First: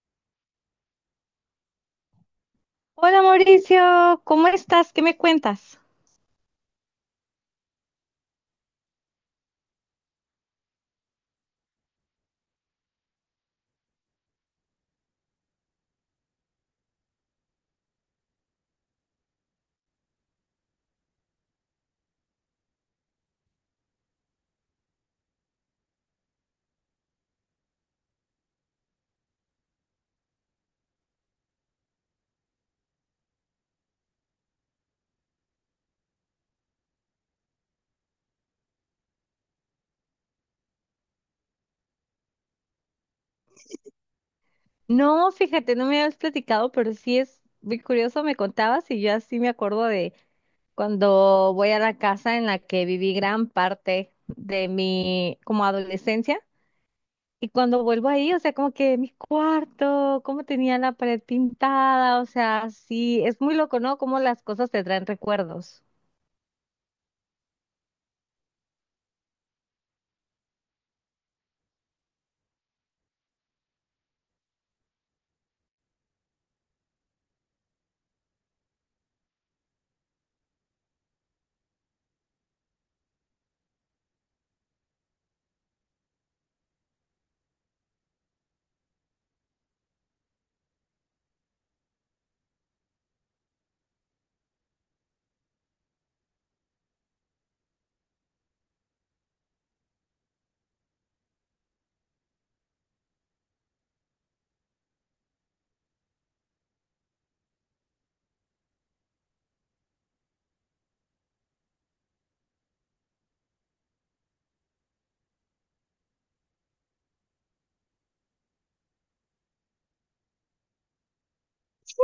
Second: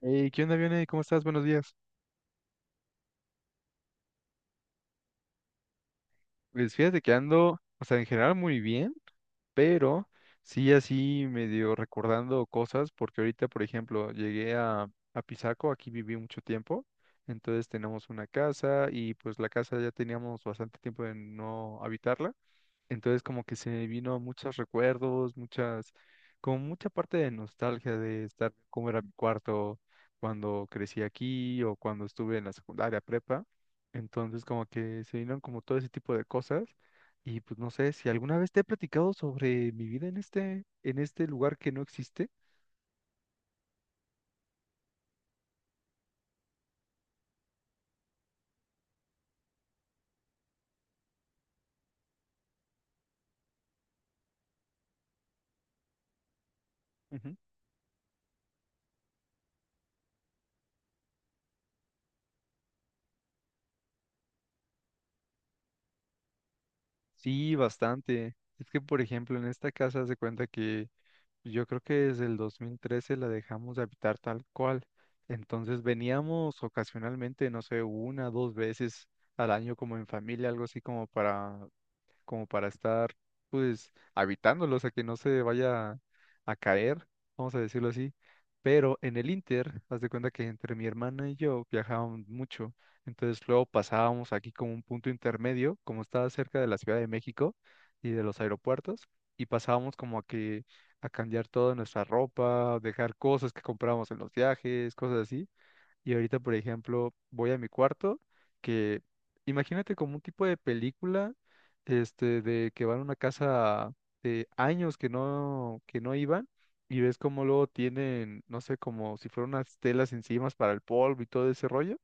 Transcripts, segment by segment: Hey, ¿qué onda, Vione? ¿Cómo estás? Buenos días. Hola Mauricio, ¿cómo estás? ¿Qué me cuentas? Pues fíjate que ando, o sea, en general muy bien, pero sí así medio recordando cosas, porque ahorita, por ejemplo, llegué a Pisaco, aquí viví mucho tiempo. Entonces tenemos una casa y pues la casa ya teníamos bastante tiempo de no habitarla. Entonces como que se me vino muchos recuerdos, como mucha parte de nostalgia de estar, cómo era mi cuarto cuando crecí aquí o cuando estuve en la secundaria prepa. Entonces como que se vinieron como todo ese tipo de cosas. Y pues no sé si alguna vez te he platicado sobre mi vida en este lugar que no existe. No, fíjate, no me habías platicado, pero sí es muy curioso, me contabas y yo así me acuerdo de cuando voy a la casa en la que viví gran parte de mi como adolescencia Ujú. y cuando vuelvo ahí, o sea, como que mi cuarto, cómo tenía la pared pintada, o sea, sí, es muy loco, ¿no? Cómo las cosas te traen recuerdos. Sí, bastante. Es que, por ejemplo, en esta casa se cuenta que yo creo que desde el 2013 la dejamos de habitar tal cual. Entonces veníamos ocasionalmente, no sé, una, dos veces al año como en familia, algo así como para, estar pues habitándolos a que no se vaya a caer, vamos a decirlo así. Pero en el Inter, haz de cuenta que entre mi hermana y yo viajábamos mucho, entonces luego pasábamos aquí como un punto intermedio, como estaba cerca de la Ciudad de México y de los aeropuertos, y pasábamos como a cambiar toda nuestra ropa, dejar cosas que comprábamos en los viajes, cosas así. Y ahorita, por ejemplo, voy a mi cuarto, que, imagínate, como un tipo de película, este, de que van a una casa de años que no iban, y ves como luego tienen, no sé, como si fueran unas telas encima para el polvo y todo ese rollo.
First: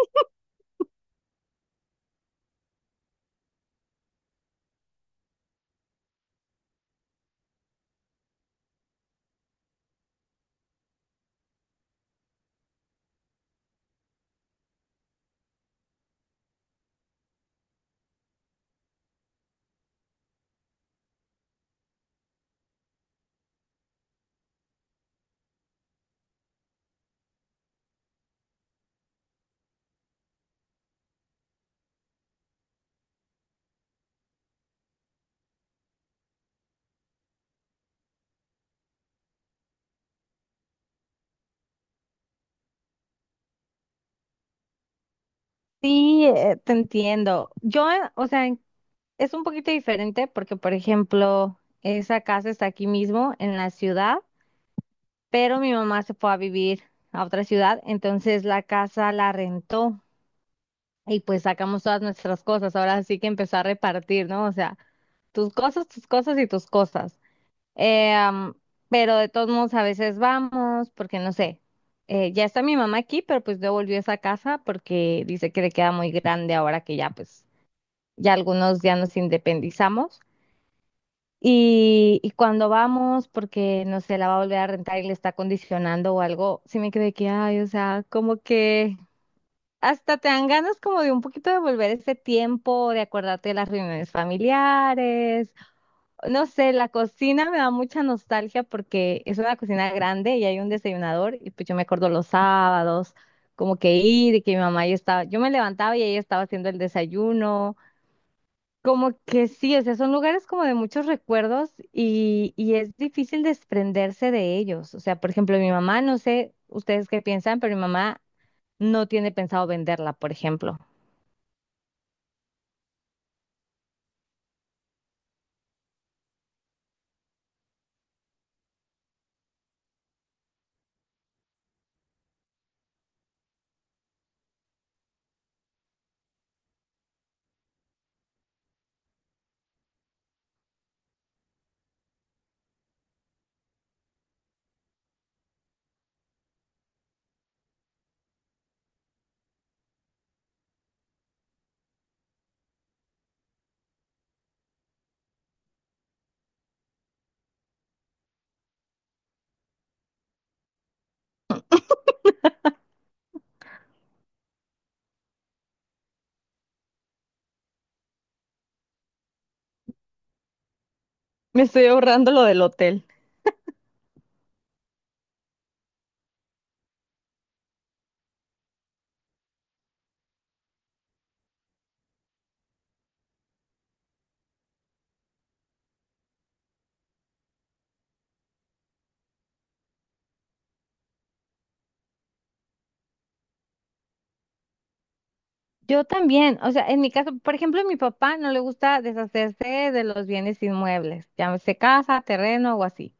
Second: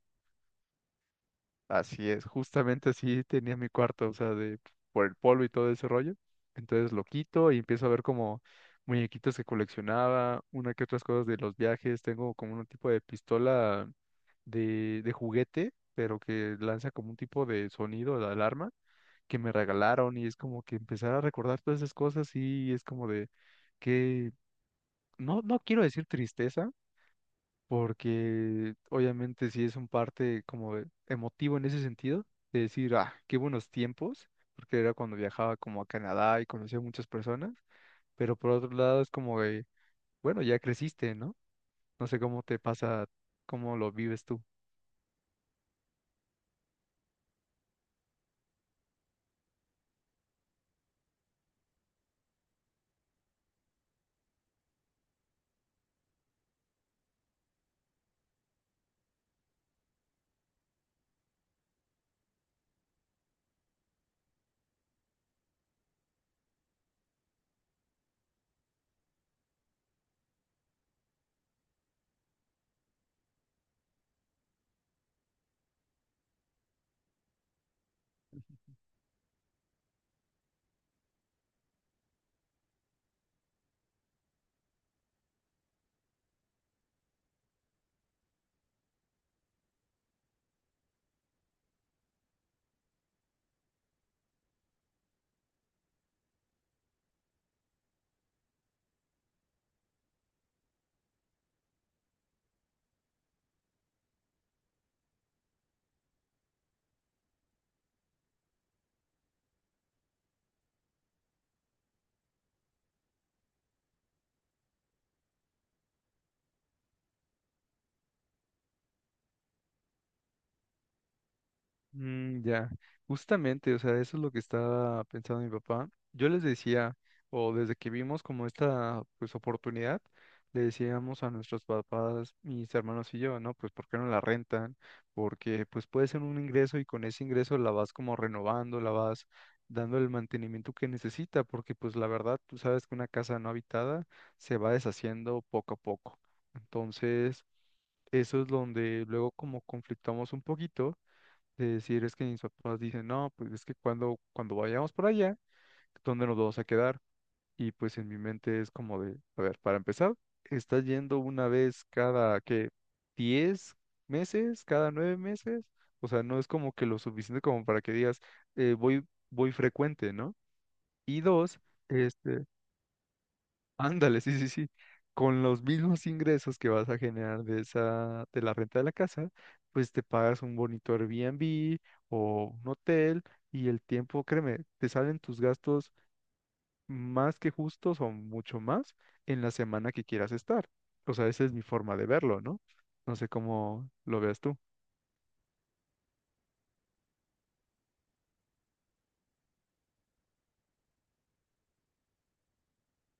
Así es, justamente así tenía mi cuarto, o sea, de por el polvo y todo ese rollo. Entonces lo quito y empiezo a ver como muñequitos que coleccionaba, una que otras cosas de los viajes, tengo como un tipo de pistola de juguete, pero que lanza como un tipo de sonido de alarma que me regalaron, y es como que empezar a recordar todas esas cosas, y es como de que no, no quiero decir tristeza, porque obviamente sí es un parte como emotivo en ese sentido, de decir, ah, qué buenos tiempos, porque era cuando viajaba como a Canadá y conocía a muchas personas, pero por otro lado es como de, bueno, ya creciste, ¿no? No sé cómo te pasa, cómo lo vives tú. Sí, te entiendo. Yo, o sea, es un poquito diferente porque, por ejemplo, esa casa está aquí mismo en la ciudad, pero mi mamá se fue a vivir a otra ciudad, entonces la casa la rentó y pues sacamos todas nuestras cosas. Ahora sí que empezó a repartir, ¿no? O sea, tus cosas y tus cosas. Eh, am, pero de todos modos a veces vamos porque, no sé, ya está mi mamá aquí, pero pues devolvió esa casa porque dice que le queda muy grande ahora que ya pues ya algunos ya nos independizamos. Y cuando vamos, porque no sé, la va a volver a rentar y le está condicionando o algo, sí me quedé que, ay, o sea, como que hasta te dan ganas como de un poquito de volver ese tiempo, de acordarte de las reuniones familiares. No sé, la cocina me da mucha nostalgia porque es una cocina grande y hay un desayunador y pues yo me acuerdo los sábados, como que ir y que mi mamá ya estaba, yo me levantaba y ella estaba haciendo el desayuno. Como que sí, o sea, son lugares como de muchos recuerdos y es difícil desprenderse de ellos. O sea, por ejemplo, mi mamá, no sé ustedes qué piensan, pero mi mamá no tiene pensado venderla, por ejemplo. Mm, ya, justamente, o sea, eso es lo que estaba pensando mi papá. Yo les decía, o desde que vimos como esta, pues, oportunidad, le decíamos a nuestros papás, mis hermanos y yo, ¿no? Pues, ¿por qué no la rentan? Porque, pues, puede ser un ingreso y con ese ingreso la vas como renovando, la vas dando el mantenimiento que necesita, porque, pues, la verdad, tú sabes que una casa no habitada se va deshaciendo poco a poco. Entonces, eso es donde luego como conflictamos un poquito, de decir, es que mis papás dicen, no, pues es que cuando vayamos por allá, ¿dónde nos vamos a quedar? Y pues en mi mente es como de, a ver, para empezar, estás yendo una vez cada, ¿qué?, 10 meses, cada 9 meses. O sea, no es como que lo suficiente como para que digas, voy frecuente, ¿no? Y dos, Me estoy ahorrando lo este, del hotel. ándale, sí, sí, sí. Con los mismos ingresos que vas a generar de la renta de la casa, pues te pagas un bonito Airbnb o un hotel, y el tiempo, créeme, te salen tus gastos más que justos, o mucho más, en la semana que quieras estar. O sea, esa es mi forma de verlo, ¿no? No sé cómo lo veas tú. Yo también, o sea, en mi caso, por ejemplo, a mi papá no le gusta deshacerse de los bienes inmuebles, llámese casa, terreno o así.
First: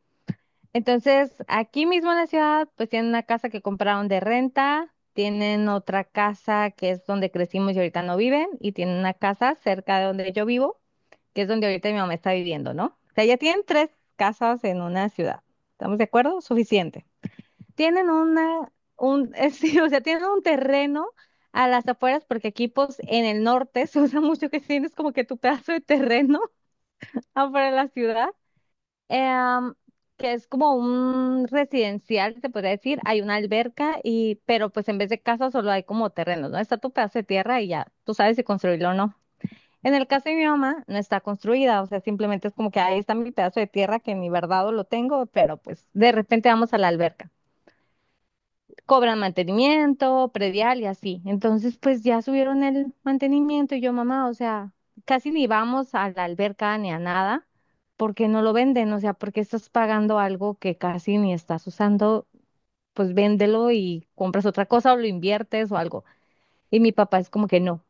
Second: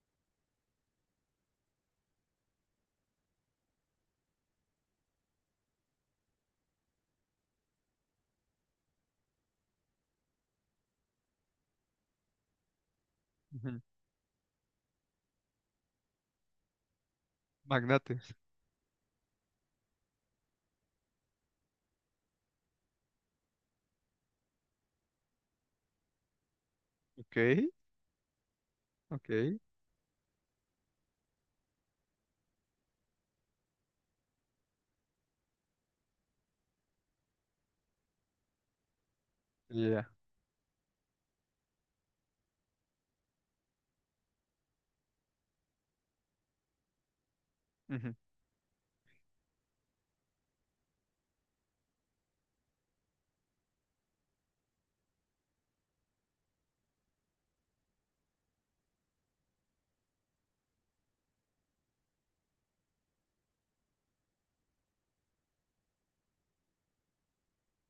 Entonces, aquí mismo en la ciudad, pues tienen una casa que compraron de renta, tienen otra casa que es donde crecimos y ahorita no viven, y tienen una casa cerca de donde yo vivo, que es donde ahorita mi mamá está viviendo, ¿no? O sea, ya tienen Ujú. tres casas en una ciudad. ¿Estamos de acuerdo? Suficiente. Tienen Magnate. una, un, sí, o sea, tienen un terreno a las afueras, porque aquí, pues, en el norte se usa mucho que tienes como que tu pedazo de terreno Ok, afuera de la ciudad, ok, em, que es como un residencial, se podría decir, hay una alberca y, pero pues en vez de casa solo hay como terrenos, ¿no? Está tu pedazo de tierra y ya, tú sabes si construirlo o no. En el ya. caso de mi mamá, no está construida, o sea, simplemente es como que ahí está mi pedazo de tierra que ni verdad lo tengo, pero pues de repente vamos a la alberca, Ujú. cobran mantenimiento, predial y así. Entonces, pues ya subieron el mantenimiento y yo, mamá, o sea, casi ni vamos a la alberca ni a nada porque no lo venden, o sea, porque estás pagando algo que casi ni estás usando, pues véndelo y compras otra cosa o lo inviertes o algo. Y mi papá es como que no,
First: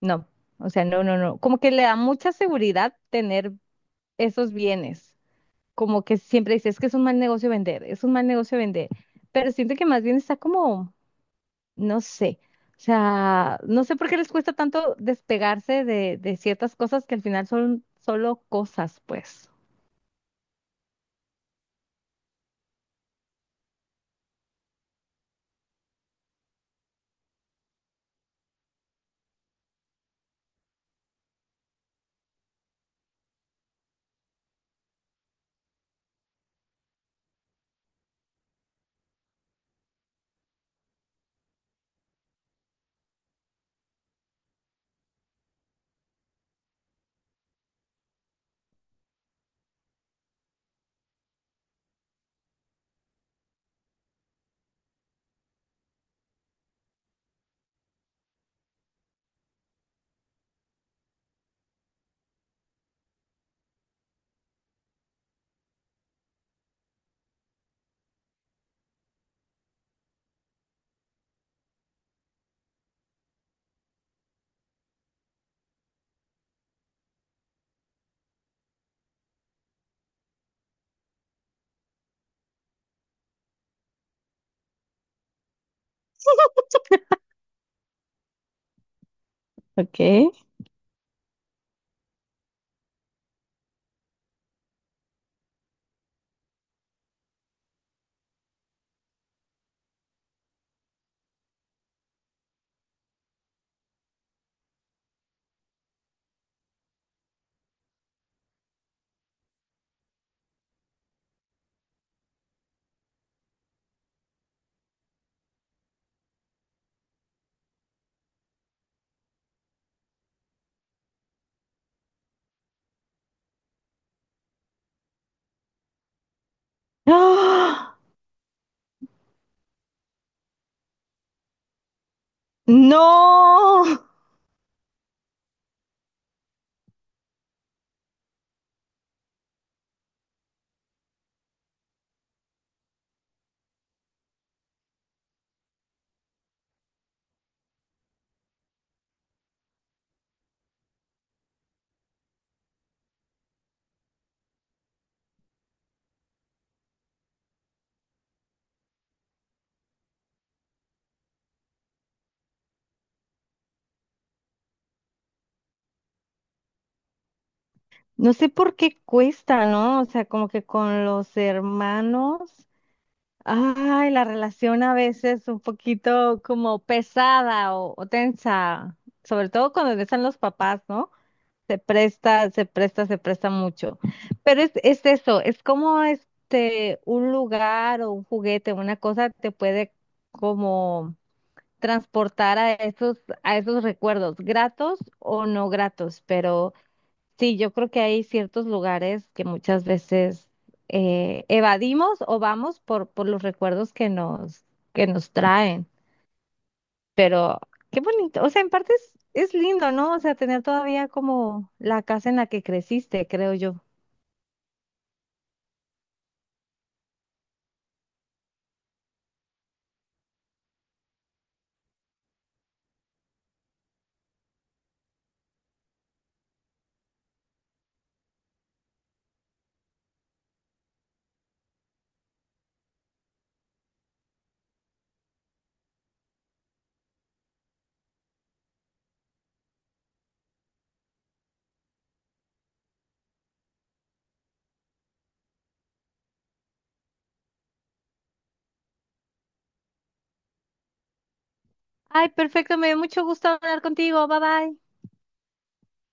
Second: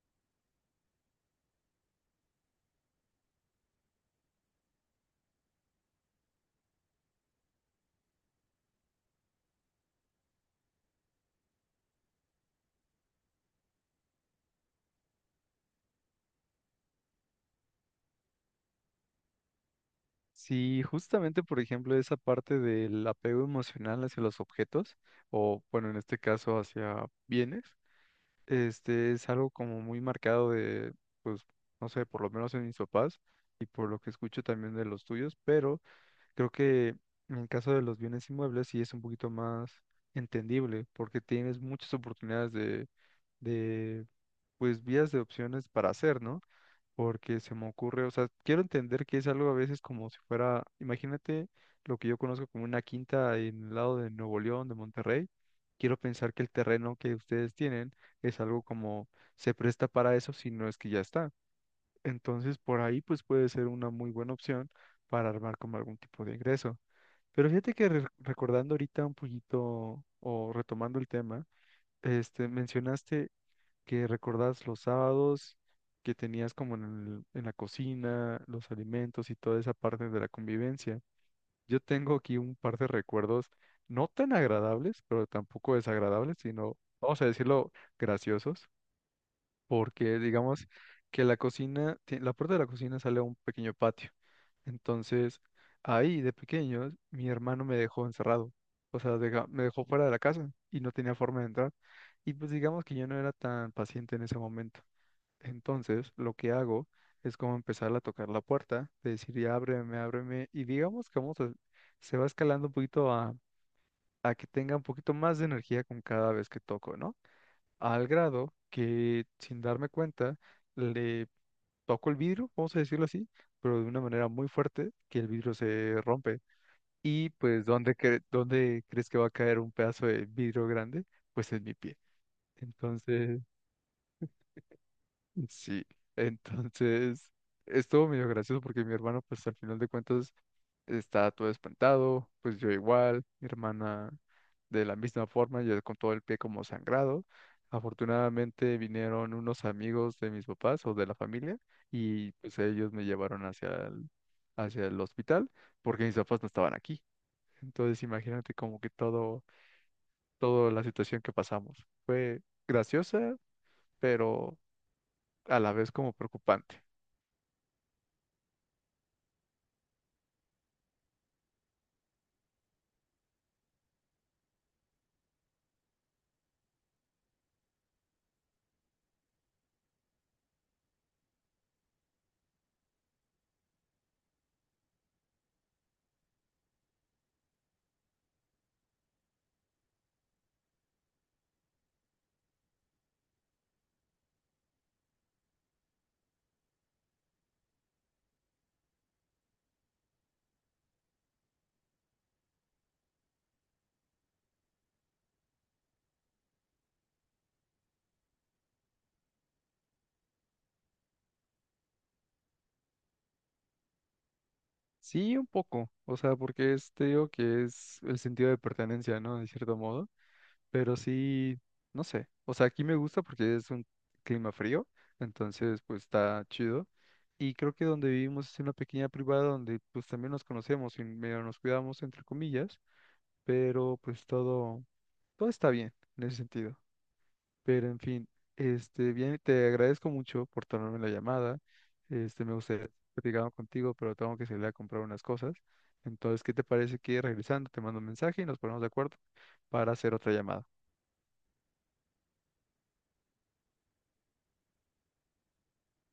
no, o sea, no, como que le da mucha seguridad tener esos bienes, como que siempre dice, es que es un mal negocio vender, es un mal negocio vender, pero siento que más bien está como no sé. O sea, no sé por qué les cuesta tanto despegarse de ciertas cosas que al final son solo cosas, pues. Sí, justamente, por ejemplo, esa parte del apego emocional hacia los objetos, o bueno, en este caso hacia bienes, este es algo como muy marcado de, pues, no sé, por lo menos en mis papás y por lo que escucho también de los tuyos, pero creo que en el caso de los bienes inmuebles sí es un poquito más entendible porque tienes muchas oportunidades de, pues, vías de opciones para hacer, ¿no? Porque se me ocurre, o sea, quiero entender que es algo a veces como si fuera, imagínate, lo que yo conozco como una quinta en el lado de Nuevo León, de Monterrey. Quiero pensar que el terreno que ustedes tienen es algo como, se presta para eso, si no es que ya está. Entonces, por ahí pues puede ser una muy buena opción para armar como algún tipo de ingreso. Pero fíjate que recordando ahorita un poquito, o retomando el tema, este, mencionaste que recordás los sábados que tenías como en la cocina, los alimentos y toda esa parte de la convivencia. Yo tengo aquí un par de recuerdos no tan agradables, pero tampoco desagradables, sino, vamos a decirlo, graciosos, porque Ok. digamos que la cocina, la puerta de la cocina sale a un pequeño patio. Entonces, ahí de pequeño, mi hermano me dejó encerrado. O sea, me dejó fuera de la casa y no tenía forma de entrar. Y pues digamos que yo no era tan paciente en ese momento. Entonces, lo que hago es como empezar a tocar la puerta, de decir, ya ábreme, ábreme, y digamos que, se va escalando un poquito a que tenga un poquito más de energía con cada vez que toco, ¿no? Al grado que, sin darme cuenta, le toco el vidrio, vamos a decirlo así, pero de una manera muy fuerte, que el vidrio se rompe. Y pues, ¿dónde, ¡Ah! cre- dónde crees que va a caer un pedazo de vidrio grande? Pues en mi pie. Entonces, ¡No! sí, entonces estuvo medio gracioso porque mi hermano, pues al final de cuentas, está todo espantado, pues yo igual, mi hermana de la misma forma, yo con todo el pie como sangrado. Afortunadamente vinieron unos amigos de mis papás o de la familia y pues ellos me llevaron hacia el, hospital, porque mis papás no estaban aquí. Entonces imagínate como que toda la situación que pasamos. Fue graciosa, pero a la vez como preocupante. No sé por qué cuesta, ¿no? O sea, como que con los hermanos, ay, la relación a veces un poquito como pesada o tensa, sobre todo cuando están los papás, ¿no? Se presta mucho. Pero es eso, es como este, un lugar o un juguete, una cosa te puede como transportar a esos recuerdos, gratos o no gratos. Pero sí, yo creo que hay ciertos lugares que muchas veces evadimos o vamos por los recuerdos que nos traen. Pero qué bonito, o sea, en parte es lindo, ¿no? O sea, tener todavía como la casa en la que creciste, creo yo. Sí, un poco, o sea, porque es, te digo que es el sentido de pertenencia, ¿no? De cierto modo, pero sí, no sé, o sea, aquí me gusta porque es un clima frío, entonces pues está chido, y creo que donde vivimos es una pequeña privada donde pues también nos conocemos y medio nos cuidamos, entre comillas, pero pues todo, está bien en ese sentido. Pero en fin, este, bien, te agradezco mucho por tomarme la llamada. Este, me gustaría haber platicado contigo, pero tengo que salir a comprar unas cosas. Entonces, ¿qué te parece que regresando te mando un mensaje y nos ponemos de acuerdo para hacer otra llamada? Ay, perfecto, me dio mucho gusto hablar contigo. Bye bye.